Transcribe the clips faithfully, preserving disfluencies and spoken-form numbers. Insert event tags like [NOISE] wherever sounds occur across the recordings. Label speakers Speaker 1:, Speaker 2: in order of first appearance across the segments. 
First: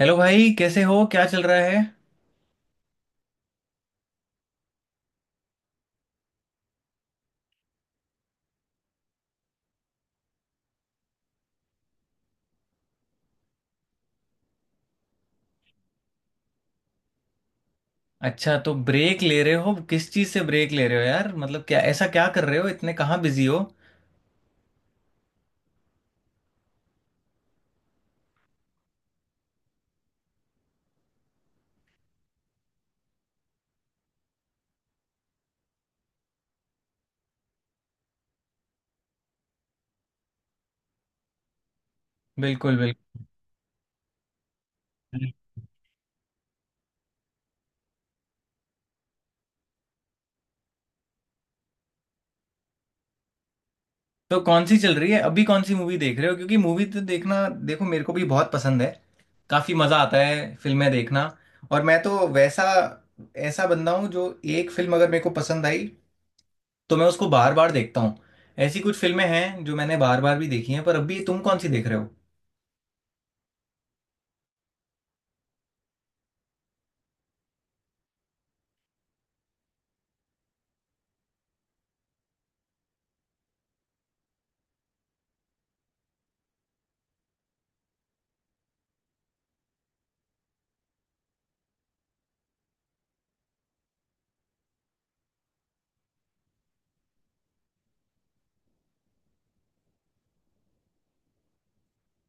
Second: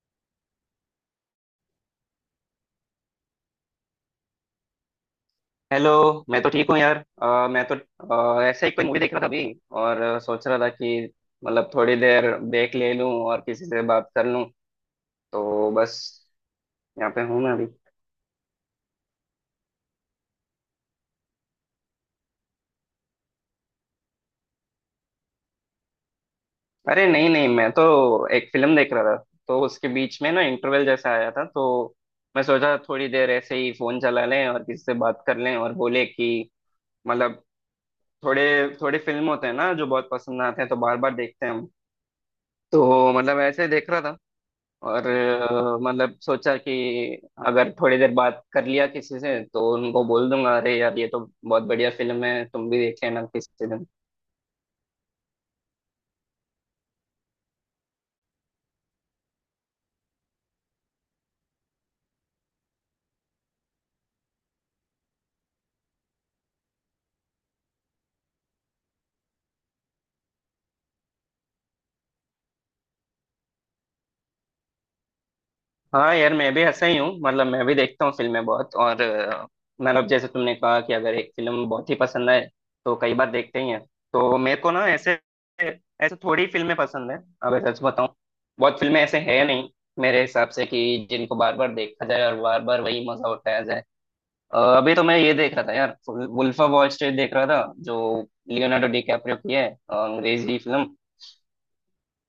Speaker 1: Hello भाई, कैसे हो? क्या चल रहा है?
Speaker 2: हेलो। मैं तो ठीक हूँ यार। अ, मैं तो अ, ऐसे ही कोई मूवी देख रहा था अभी। और अ, सोच रहा था कि मतलब थोड़ी देर ब्रेक ले लूँ और किसी से बात कर लूँ। तो बस यहाँ पे हूँ मैं अभी।
Speaker 1: अच्छा, तो ब्रेक ले रहे हो? किस चीज से ब्रेक ले रहे हो यार? मतलब क्या ऐसा क्या कर रहे हो? इतने कहाँ बिजी हो?
Speaker 2: अरे नहीं नहीं, मैं तो एक फिल्म देख रहा था। तो उसके बीच में ना इंटरवल जैसा आया था तो मैं सोचा थोड़ी देर ऐसे ही फोन चला लें और किसी से बात कर लें। और बोले कि मतलब थोड़े थोड़े फिल्म होते हैं ना जो बहुत पसंद आते हैं, तो बार बार देखते हैं हम।
Speaker 1: बिल्कुल,
Speaker 2: तो मतलब ऐसे देख रहा था। और
Speaker 1: बिल्कुल।
Speaker 2: अ, मतलब सोचा कि अगर थोड़ी देर बात कर लिया किसी से तो उनको बोल दूंगा अरे यार ये तो बहुत बढ़िया फिल्म है, तुम भी देख लेना किसी दिन।
Speaker 1: तो कौन सी चल रही है अभी? कौन सी मूवी देख रहे हो? क्योंकि मूवी तो देखना, देखो, मेरे को भी बहुत पसंद है। काफी मजा आता है फिल्में देखना। और मैं तो वैसा ऐसा बंदा हूँ जो एक फिल्म अगर मेरे को पसंद आई तो मैं उसको बार बार देखता हूँ। ऐसी कुछ फिल्में हैं जो मैंने बार बार भी देखी हैं, पर अभी तुम कौन सी देख रहे हो?
Speaker 2: हाँ यार, मैं भी ऐसा ही हूँ। मतलब मैं भी देखता हूँ फिल्में बहुत। और अ, मतलब जैसे तुमने कहा कि अगर एक फिल्म बहुत ही पसंद आए तो कई बार देखते ही हैं। तो मेरे को ना ऐसे ऐसे थोड़ी फिल्में पसंद है, अगर सच बताऊँ। बहुत फिल्में ऐसे है नहीं मेरे हिसाब से कि जिनको बार बार देखा जाए और बार बार वही मजा उठाया जाए। अ, अभी तो मैं ये देख रहा था यार, वुल्फ ऑफ वॉल स्ट्रीट देख रहा था, जो लियोनार्डो डिकैप्रियो की है, अ, अंग्रेजी फिल्म।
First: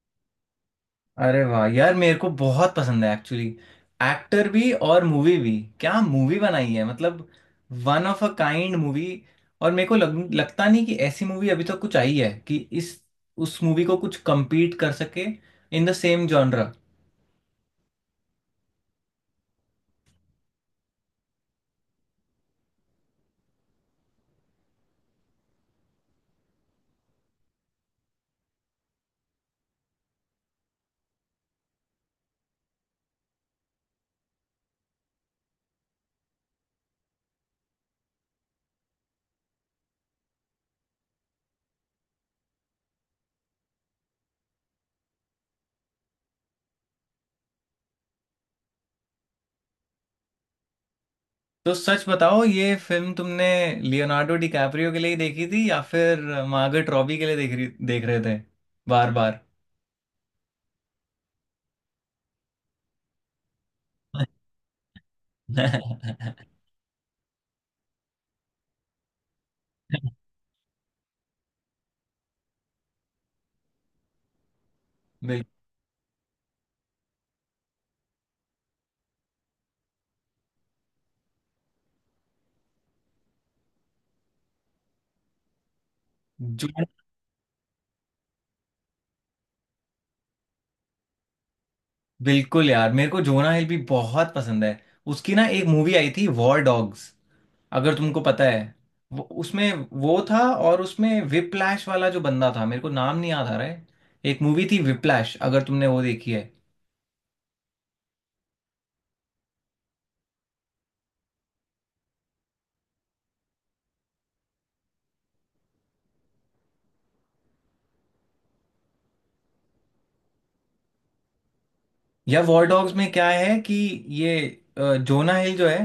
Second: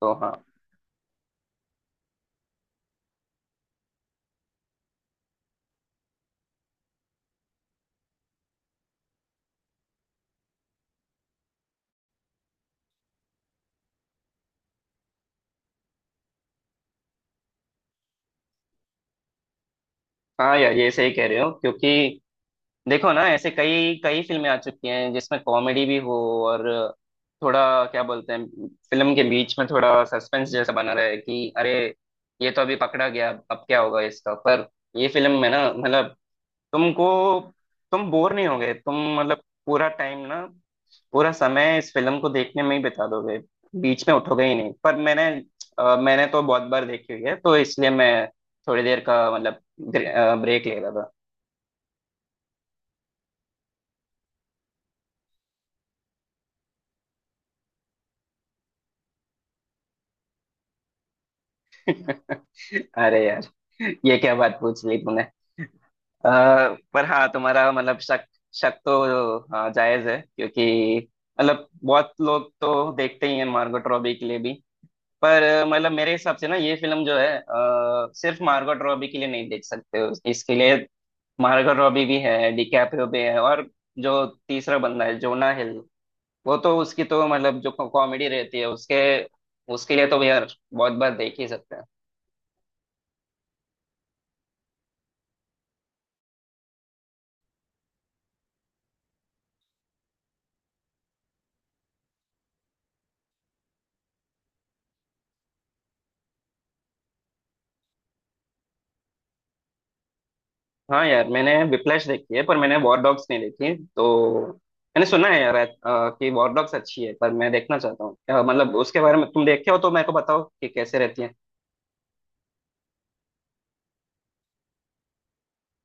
Speaker 2: तो हाँ।
Speaker 1: अरे वाह यार, मेरे को बहुत पसंद है एक्चुअली। एक्टर भी और मूवी भी। क्या मूवी बनाई है मतलब। One of a kind movie. और मेरे को लग, लगता नहीं कि ऐसी मूवी अभी तक कुछ आई है कि इस उस मूवी को कुछ compete कर सके इन द सेम जॉनरा।
Speaker 2: हाँ यार, ये सही कह रहे हो। क्योंकि देखो ना, ऐसे कई कई फिल्में आ चुकी हैं जिसमें कॉमेडी भी हो और थोड़ा, क्या बोलते हैं, फिल्म के बीच में थोड़ा सस्पेंस जैसा बना रहे कि अरे ये तो अभी पकड़ा गया, अब क्या होगा इसका। पर ये फिल्म में ना मतलब तुमको तुम बोर नहीं होगे। तुम मतलब पूरा टाइम ना पूरा समय इस फिल्म को देखने में ही बिता दोगे। बीच में उठोगे ही नहीं। पर मैंने अ, मैंने तो बहुत बार देखी हुई है, तो इसलिए मैं थोड़ी देर का मतलब ब्रेक ले रहा था।
Speaker 1: तो सच बताओ, ये फिल्म तुमने लियोनार्डो डिकैप्रियो के लिए ही देखी थी या फिर मार्गरेट रॉबी के लिए देख रही देख रहे थे बार बार?
Speaker 2: [LAUGHS] अरे यार, ये क्या बात पूछ ली तूने। अ,
Speaker 1: [LAUGHS]
Speaker 2: पर हाँ, तुम्हारा मतलब शक। शक तो हाँ जायज है, क्योंकि मतलब बहुत लोग तो देखते ही हैं मार्गोट रॉबी के लिए भी। पर
Speaker 1: बिल्कुल।
Speaker 2: अ, मतलब मेरे हिसाब से ना ये फिल्म जो है अ, सिर्फ मार्गोट रॉबी के लिए नहीं देख सकते हो, इसके लिए मार्गो रॉबी भी है, डिकैप्रियो भी है, और जो तीसरा बंदा है जोना हिल, वो
Speaker 1: जो
Speaker 2: तो उसकी तो मतलब जो कॉमेडी रहती है उसके उसके लिए तो यार बहुत बार देख ही सकते हैं।
Speaker 1: बिल्कुल यार, मेरे को जोना हिल भी बहुत पसंद है। उसकी ना एक मूवी आई थी वॉर डॉग्स, अगर तुमको पता है। वो, उसमें वो था। और उसमें विप्लैश वाला जो बंदा था, मेरे को नाम नहीं याद आ रहा है। एक मूवी थी विप्लैश, अगर तुमने वो देखी है।
Speaker 2: हाँ यार, मैंने विप्लैश देखी है, पर मैंने वॉर डॉग्स नहीं देखी। तो मैंने सुना है यार अ, कि वॉर डॉग्स अच्छी है, पर मैं देखना चाहता हूँ। अ, मतलब उसके बारे में तुम देखे हो तो मेरे को बताओ कि कैसे रहती है।
Speaker 1: या वॉर डॉग्स में क्या है कि ये अ, जोना हिल जो है,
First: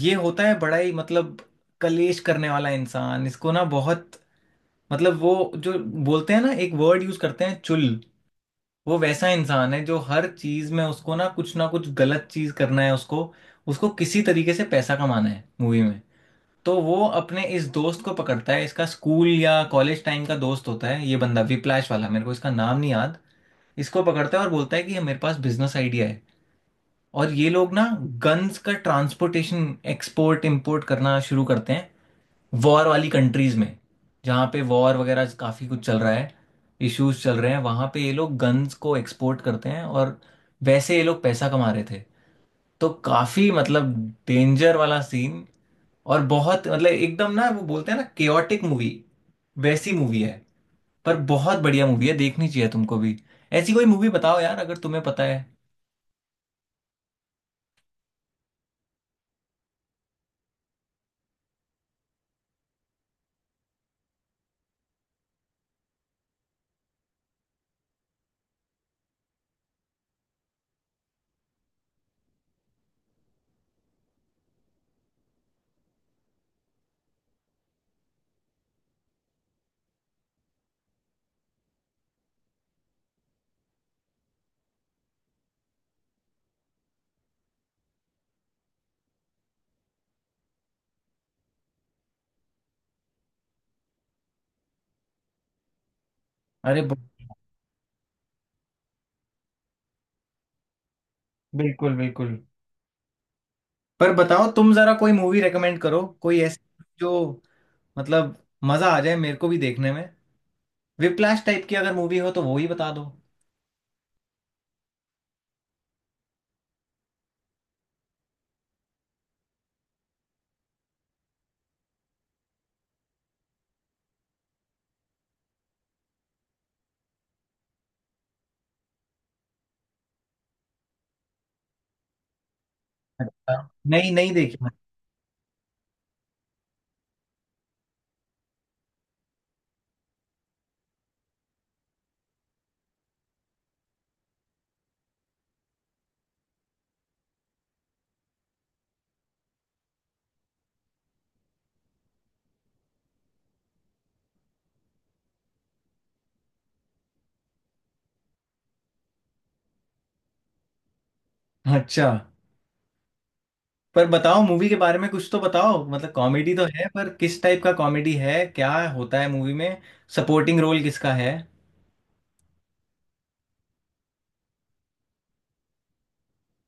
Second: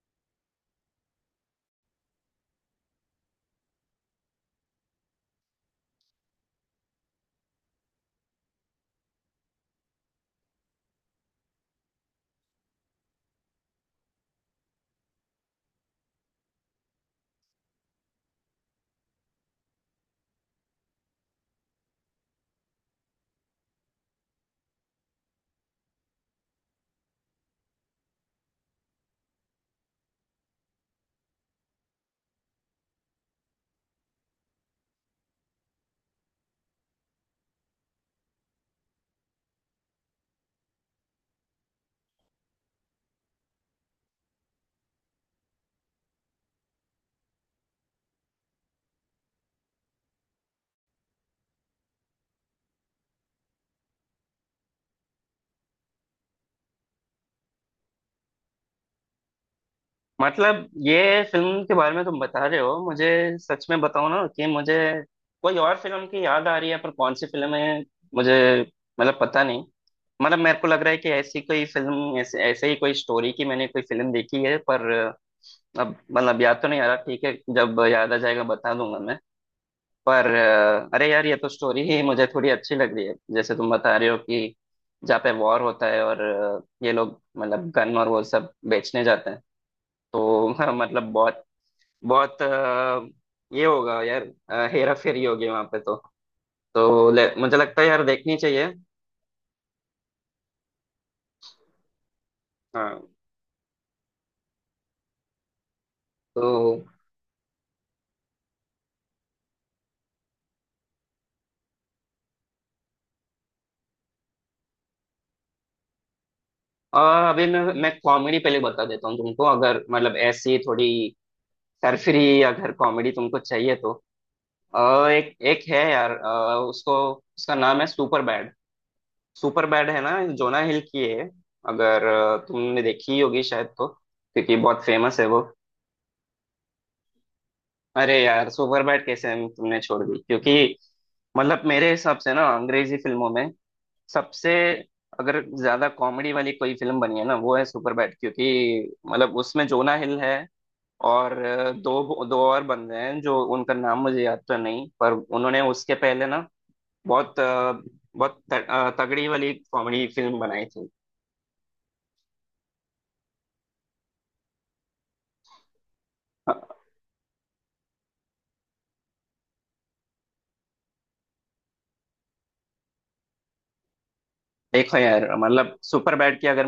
Speaker 1: ये होता है बड़ा ही मतलब कलेश करने वाला इंसान। इसको ना बहुत मतलब वो जो बोलते हैं ना, एक वर्ड यूज करते हैं, चुल। वो वैसा इंसान है जो हर चीज में उसको ना कुछ ना कुछ गलत चीज करना है। उसको उसको किसी तरीके से पैसा कमाना है मूवी में। तो वो अपने इस दोस्त को पकड़ता है, इसका स्कूल या कॉलेज टाइम का दोस्त होता है ये बंदा विप्लैश वाला, मेरे को इसका नाम नहीं याद। इसको पकड़ता है और बोलता है कि ये मेरे पास बिजनेस आइडिया है। और ये लोग ना गन्स का ट्रांसपोर्टेशन, एक्सपोर्ट इम्पोर्ट करना शुरू करते हैं वॉर वाली कंट्रीज में, जहाँ पे वॉर वगैरह काफ़ी कुछ चल रहा है, इश्यूज चल रहे हैं। वहाँ पे ये लोग गन्स को एक्सपोर्ट करते हैं और वैसे ये लोग पैसा कमा रहे थे। तो काफ़ी मतलब डेंजर वाला सीन, और बहुत मतलब एकदम ना वो बोलते हैं ना, केओटिक मूवी, वैसी मूवी है। पर बहुत बढ़िया मूवी है, देखनी चाहिए तुमको भी। ऐसी कोई मूवी बताओ यार, अगर तुम्हें पता है।
Speaker 2: मतलब ये फिल्म के बारे में तुम बता रहे हो मुझे, सच में बताओ ना कि मुझे कोई और फिल्म की याद आ रही है, पर कौन सी फिल्म है मुझे मतलब पता नहीं। मतलब मेरे को लग रहा है कि ऐसी कोई फिल्म, ऐसे ऐसे ही कोई स्टोरी की मैंने कोई फिल्म देखी है, पर अब मतलब याद तो नहीं आ रहा। ठीक है, जब याद आ जाएगा बता दूंगा मैं। पर अरे यार, ये तो स्टोरी ही मुझे थोड़ी अच्छी लग रही है जैसे तुम बता रहे हो कि जहाँ पे वॉर होता है और ये लोग मतलब गन और वो सब बेचने जाते हैं तो [LAUGHS] मतलब बहुत बहुत अ, ये होगा यार, हेरा फेरी होगी वहां पे तो।
Speaker 1: अरे ब-।
Speaker 2: तो ले, मुझे लगता है यार देखनी चाहिए।
Speaker 1: बिल्कुल, बिल्कुल।
Speaker 2: हाँ।
Speaker 1: पर बताओ, तुम जरा कोई मूवी रेकमेंड करो, कोई
Speaker 2: तो
Speaker 1: ऐसी जो मतलब मजा आ जाए मेरे को भी देखने में। विप्लैश टाइप की अगर मूवी हो तो वो ही बता दो।
Speaker 2: अ, अभी मैं मैं कॉमेडी पहले बता देता हूँ तुमको। अगर मतलब ऐसी थोड़ी सरफरी अगर कॉमेडी तुमको चाहिए तो अ, एक एक है यार। अ, उसको उसका नाम है सुपर बैड। सुपर बैड है ना, जोना हिल की है। अगर अ, तुमने देखी होगी शायद
Speaker 1: अच्छा।
Speaker 2: तो,
Speaker 1: नहीं, नहीं
Speaker 2: क्योंकि
Speaker 1: देखी।
Speaker 2: बहुत फेमस है वो। अरे यार, सुपरबैट कैसे हम तुमने छोड़ दी। क्योंकि मतलब मेरे हिसाब से ना अंग्रेजी फिल्मों में सबसे अगर ज्यादा कॉमेडी वाली कोई फिल्म बनी है ना वो है सुपरबैट। क्योंकि मतलब उसमें जोना हिल है और अ, दो दो और बंदे हैं जो उनका नाम मुझे याद तो नहीं, पर उन्होंने उसके पहले ना बहुत अ, बहुत त- अ, तगड़ी वाली कॉमेडी फिल्म बनाई थी।
Speaker 1: मैंने। अच्छा। पर बताओ मूवी के बारे में कुछ तो बताओ। मतलब कॉमेडी तो है, पर किस टाइप का कॉमेडी है? क्या होता है मूवी में? सपोर्टिंग रोल किसका है?
Speaker 2: देखो यार, मतलब सुपर बैड की अगर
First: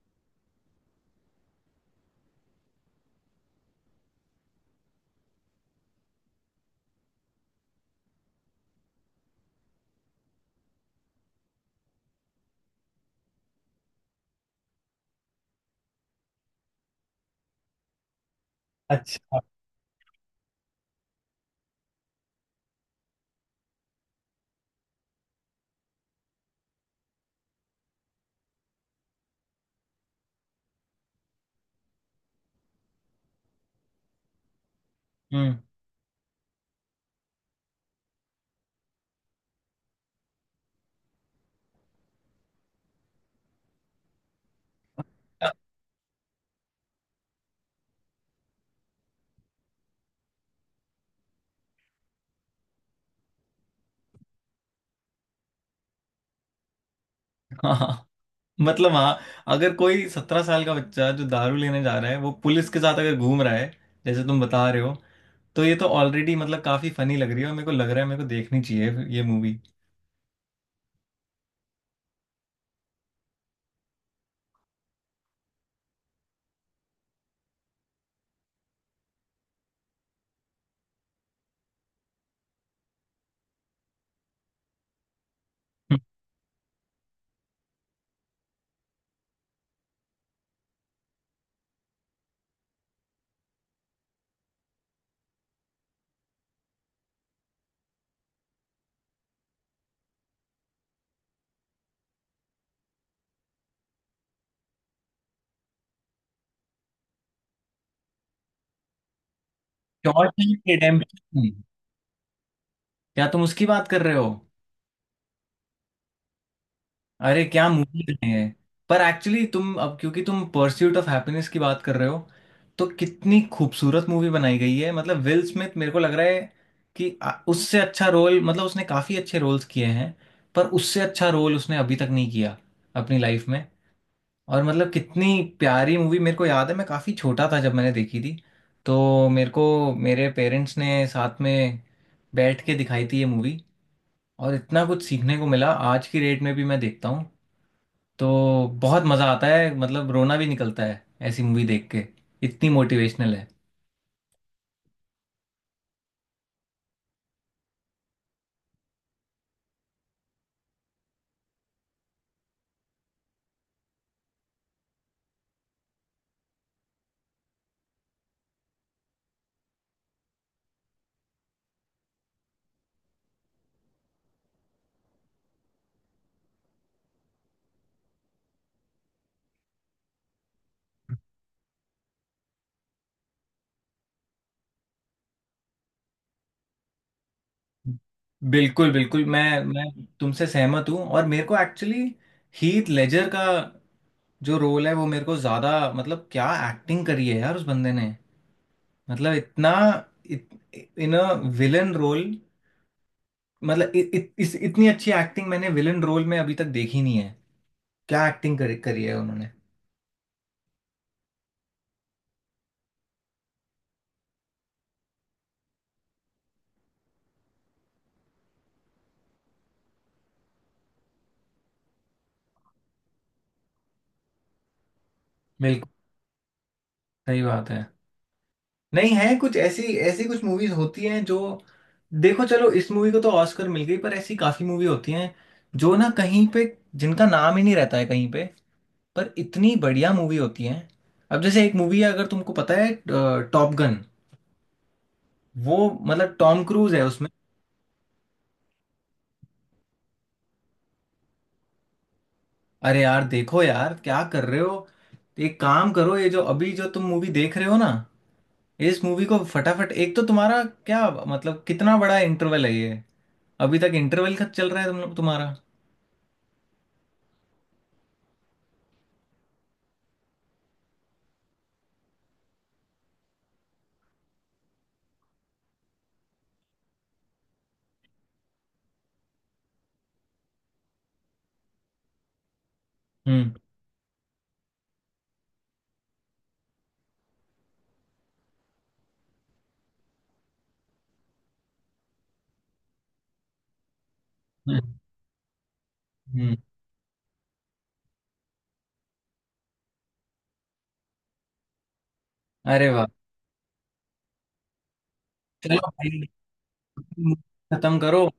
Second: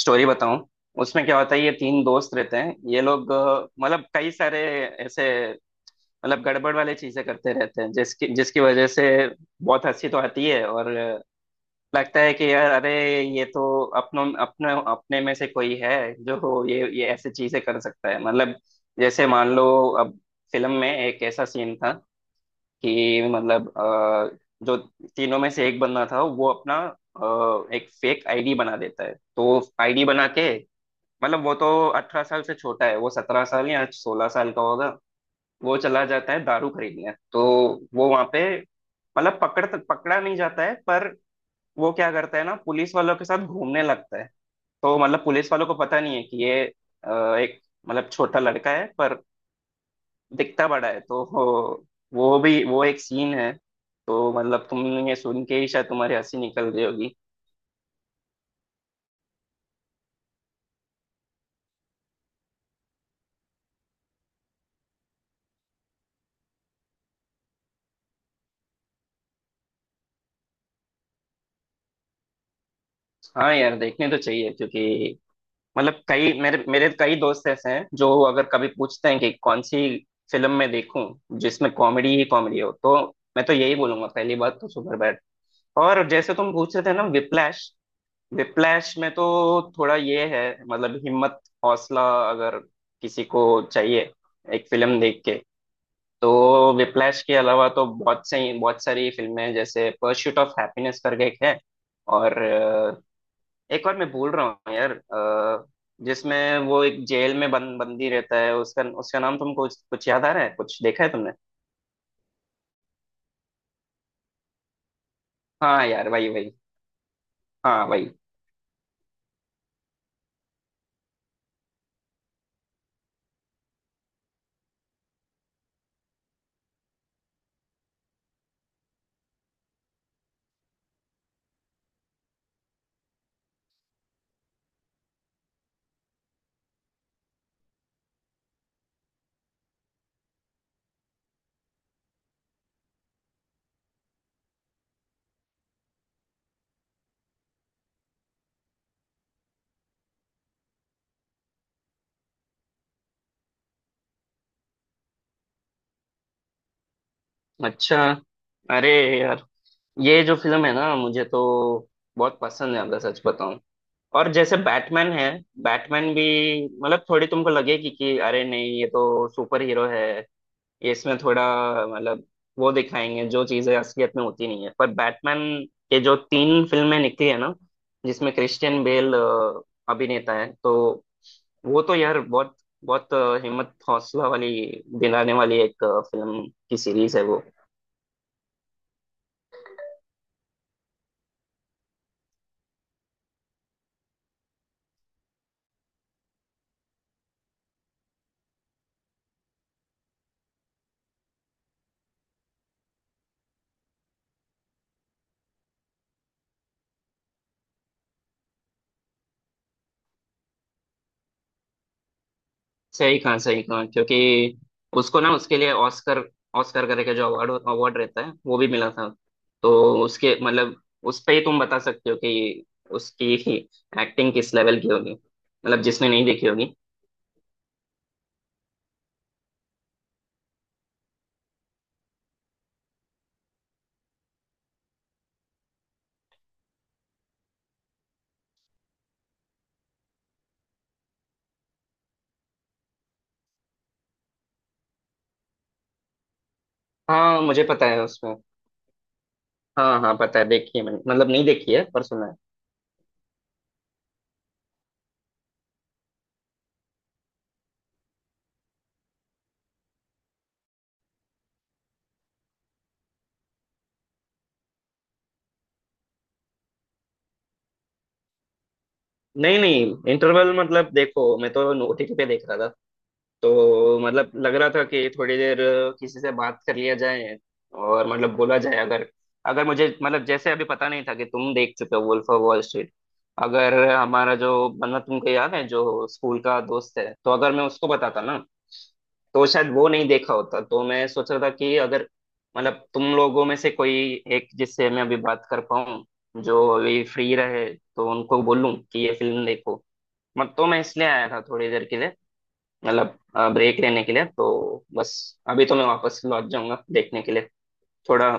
Speaker 2: स्टोरी बताऊं, उसमें क्या होता है, ये तीन दोस्त रहते हैं। ये लोग अ, मतलब कई सारे ऐसे मतलब गड़बड़ वाले चीजें करते रहते हैं जिसकी जिसकी वजह से बहुत हंसी तो आती है। और अ, लगता है कि यार अरे ये तो अपनों अपने अपने में से कोई है जो ये ये ऐसे चीजें कर सकता है मतलब। जैसे
Speaker 1: अच्छा।
Speaker 2: मान लो, अब फिल्म में एक ऐसा सीन था कि मतलब अ, जो तीनों में से एक बंदा था, वो अपना अ, एक फेक आईडी बना देता है, तो आईडी बना के मतलब वो तो अठारह साल से छोटा है, वो सत्रह साल या सोलह साल का होगा,
Speaker 1: हम्म।
Speaker 2: वो चला जाता है दारू खरीदने। तो वो वहां पे मतलब पकड़ पकड़ा नहीं जाता है। पर वो क्या करता है ना, पुलिस वालों के साथ घूमने लगता है। तो मतलब पुलिस वालों को पता नहीं है कि ये अ, एक मतलब छोटा लड़का है, पर दिखता बड़ा है। तो वो वो भी वो एक सीन है। तो मतलब तुमने ये सुन के ही शायद तुम्हारी हंसी निकल रही होगी।
Speaker 1: [LAUGHS] हाँ। मतलब हाँ, अगर कोई सत्रह साल का बच्चा जो दारू लेने जा रहा है वो पुलिस के साथ अगर घूम रहा है, जैसे तुम बता रहे हो, तो ये तो ऑलरेडी मतलब काफी फनी लग रही है। और मेरे को लग रहा है मेरे को देखनी चाहिए ये मूवी।
Speaker 2: हाँ यार, देखने तो चाहिए क्योंकि मतलब कई मेरे मेरे कई दोस्त ऐसे हैं जो अगर कभी पूछते हैं कि कौन सी फिल्म मैं देखूं जिसमें कॉमेडी ही कॉमेडी हो, तो मैं तो यही बोलूंगा, पहली बात तो सुपर बैड। और जैसे तुम पूछ रहे थे ना विप्लैश, विप्लैश में तो थोड़ा ये है मतलब हिम्मत हौसला अगर किसी को चाहिए एक फिल्म देख के। तो विप्लैश के अलावा तो बहुत सही बहुत सारी फिल्में हैं, जैसे परस्यूट ऑफ हैप्पीनेस करके एक है। और अ, एक और मैं भूल रहा हूँ यार, अ, जिसमें वो एक जेल में बंद बंदी रहता है, उसका उसका नाम तुमको कुछ कुछ याद आ रहा है?
Speaker 1: शॉशैंक
Speaker 2: कुछ देखा है तुमने?
Speaker 1: रिडेम्पशन, क्या तुम उसकी बात कर रहे हो?
Speaker 2: हाँ यार, वही वही।
Speaker 1: अरे क्या
Speaker 2: हाँ, वही।
Speaker 1: मूवी है। पर एक्चुअली तुम अब क्योंकि तुम परस्यूट ऑफ हैप्पीनेस की बात कर रहे हो, तो कितनी खूबसूरत मूवी बनाई गई है। मतलब विल स्मिथ, मेरे को लग रहा है कि आ- उससे अच्छा रोल, मतलब उसने काफी अच्छे रोल्स किए हैं, पर उससे अच्छा रोल उसने अभी तक नहीं किया अपनी लाइफ में। और मतलब कितनी प्यारी मूवी, मेरे को याद है मैं काफ़ी छोटा था जब मैंने देखी थी। तो मेरे को मेरे पेरेंट्स ने साथ में बैठ के दिखाई थी ये मूवी, और इतना कुछ सीखने को मिला। आज की डेट में भी मैं देखता हूँ तो बहुत मज़ा आता है। मतलब रोना भी निकलता है ऐसी मूवी देख के, इतनी मोटिवेशनल है।
Speaker 2: अच्छा। अरे यार, ये जो फिल्म है ना मुझे तो बहुत पसंद है, अगर सच बताऊं। और जैसे बैटमैन है, बैटमैन भी मतलब थोड़ी तुमको लगेगी कि अरे नहीं ये तो सुपर हीरो है, ये इसमें थोड़ा मतलब वो दिखाएंगे जो चीजें असलियत में होती नहीं है। पर बैटमैन के जो तीन फिल्में निकली है ना, जिसमें क्रिश्चियन बेल अ, अभिनेता है, तो वो तो यार बहुत बहुत अ, हिम्मत हौसला वाली दिलाने वाली एक अ, फिल्म की सीरीज है वो।
Speaker 1: बिल्कुल, बिल्कुल। मैं मैं तुमसे सहमत हूँ। और मेरे को एक्चुअली हीथ लेजर का जो रोल है वो मेरे को ज़्यादा मतलब, क्या एक्टिंग करी है यार उस बंदे ने। मतलब इतना इत, इन अ विलन रोल, मतलब इ, इ, इस इतनी अच्छी एक्टिंग मैंने विलन रोल में अभी तक देखी नहीं है। क्या एक्टिंग करी करी है उन्होंने।
Speaker 2: सही कहा, सही कहा। क्योंकि उसको ना उसके लिए ऑस्कर, ऑस्कर करके जो अवार्ड अवार्ड रहता है वो भी मिला था। तो उसके मतलब उस पे ही तुम बता सकते हो कि उसकी [LAUGHS] एक्टिंग किस लेवल की होगी, मतलब
Speaker 1: बिल्कुल।
Speaker 2: जिसने नहीं देखी होगी।
Speaker 1: सही बात है। नहीं है कुछ ऐसी, ऐसी कुछ मूवीज होती हैं जो, देखो चलो इस मूवी को तो ऑस्कर मिल गई, पर ऐसी काफी मूवी होती हैं जो ना कहीं पे, जिनका नाम ही नहीं रहता है कहीं पे, पर इतनी बढ़िया मूवी होती हैं। अब जैसे एक मूवी है, अगर तुमको पता है, टॉप गन। वो मतलब टॉम क्रूज है।
Speaker 2: हाँ, मुझे पता है उसमें। हाँ हाँ, पता है, देखी है मैंने। मतलब नहीं देखी है, पर सुना है।
Speaker 1: अरे यार, देखो यार क्या कर रहे हो। एक काम करो, ये जो अभी जो तुम मूवी देख रहे हो ना, इस मूवी को फटाफट। एक तो तुम्हारा क्या मतलब, कितना बड़ा इंटरवल है ये? अभी तक इंटरवल खत चल रहा है तुम तुम्हारा।
Speaker 2: नहीं नहीं, इंटरवल मतलब देखो मैं तो ओ टी टी पे देख रहा था, तो मतलब लग रहा था कि थोड़ी देर किसी से बात कर लिया जाए। और मतलब बोला जाए, अगर अगर मुझे मतलब जैसे अभी पता नहीं था कि तुम देख चुके हो वुल्फ ऑफ वॉल स्ट्रीट।
Speaker 1: हम्म।
Speaker 2: अगर हमारा जो मतलब तुमको याद है जो स्कूल का दोस्त है, तो अगर मैं उसको बताता ना, तो शायद वो नहीं देखा होता। तो मैं सोच रहा था कि अगर मतलब तुम लोगों में से कोई एक
Speaker 1: हम्म।
Speaker 2: जिससे मैं अभी बात कर पाऊँ,
Speaker 1: हम्म।
Speaker 2: जो अभी फ्री रहे, तो उनको बोलूँ कि ये फिल्म देखो मत। तो मैं इसलिए आया था थोड़ी देर के लिए,
Speaker 1: अरे वाह।
Speaker 2: मतलब ब्रेक लेने के लिए। तो बस, अभी तो
Speaker 1: चलो
Speaker 2: मैं वापस
Speaker 1: भाई,
Speaker 2: लौट जाऊंगा देखने के
Speaker 1: movie
Speaker 2: लिए।
Speaker 1: खत्म करो,
Speaker 2: थोड़ा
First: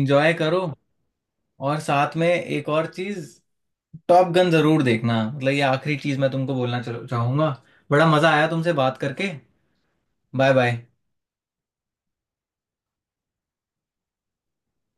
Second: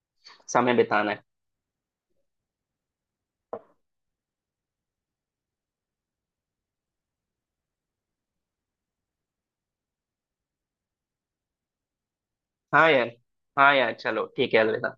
Speaker 1: एंजॉय करो।
Speaker 2: समय बिताना है।
Speaker 1: और साथ में एक और चीज, टॉप गन जरूर देखना। मतलब ये आखिरी चीज मैं तुमको बोलना चलो चाहूंगा। बड़ा मजा आया तुमसे बात करके। Bye bye.
Speaker 2: हाँ यार, हाँ यार, चलो ठीक है, अलविदा।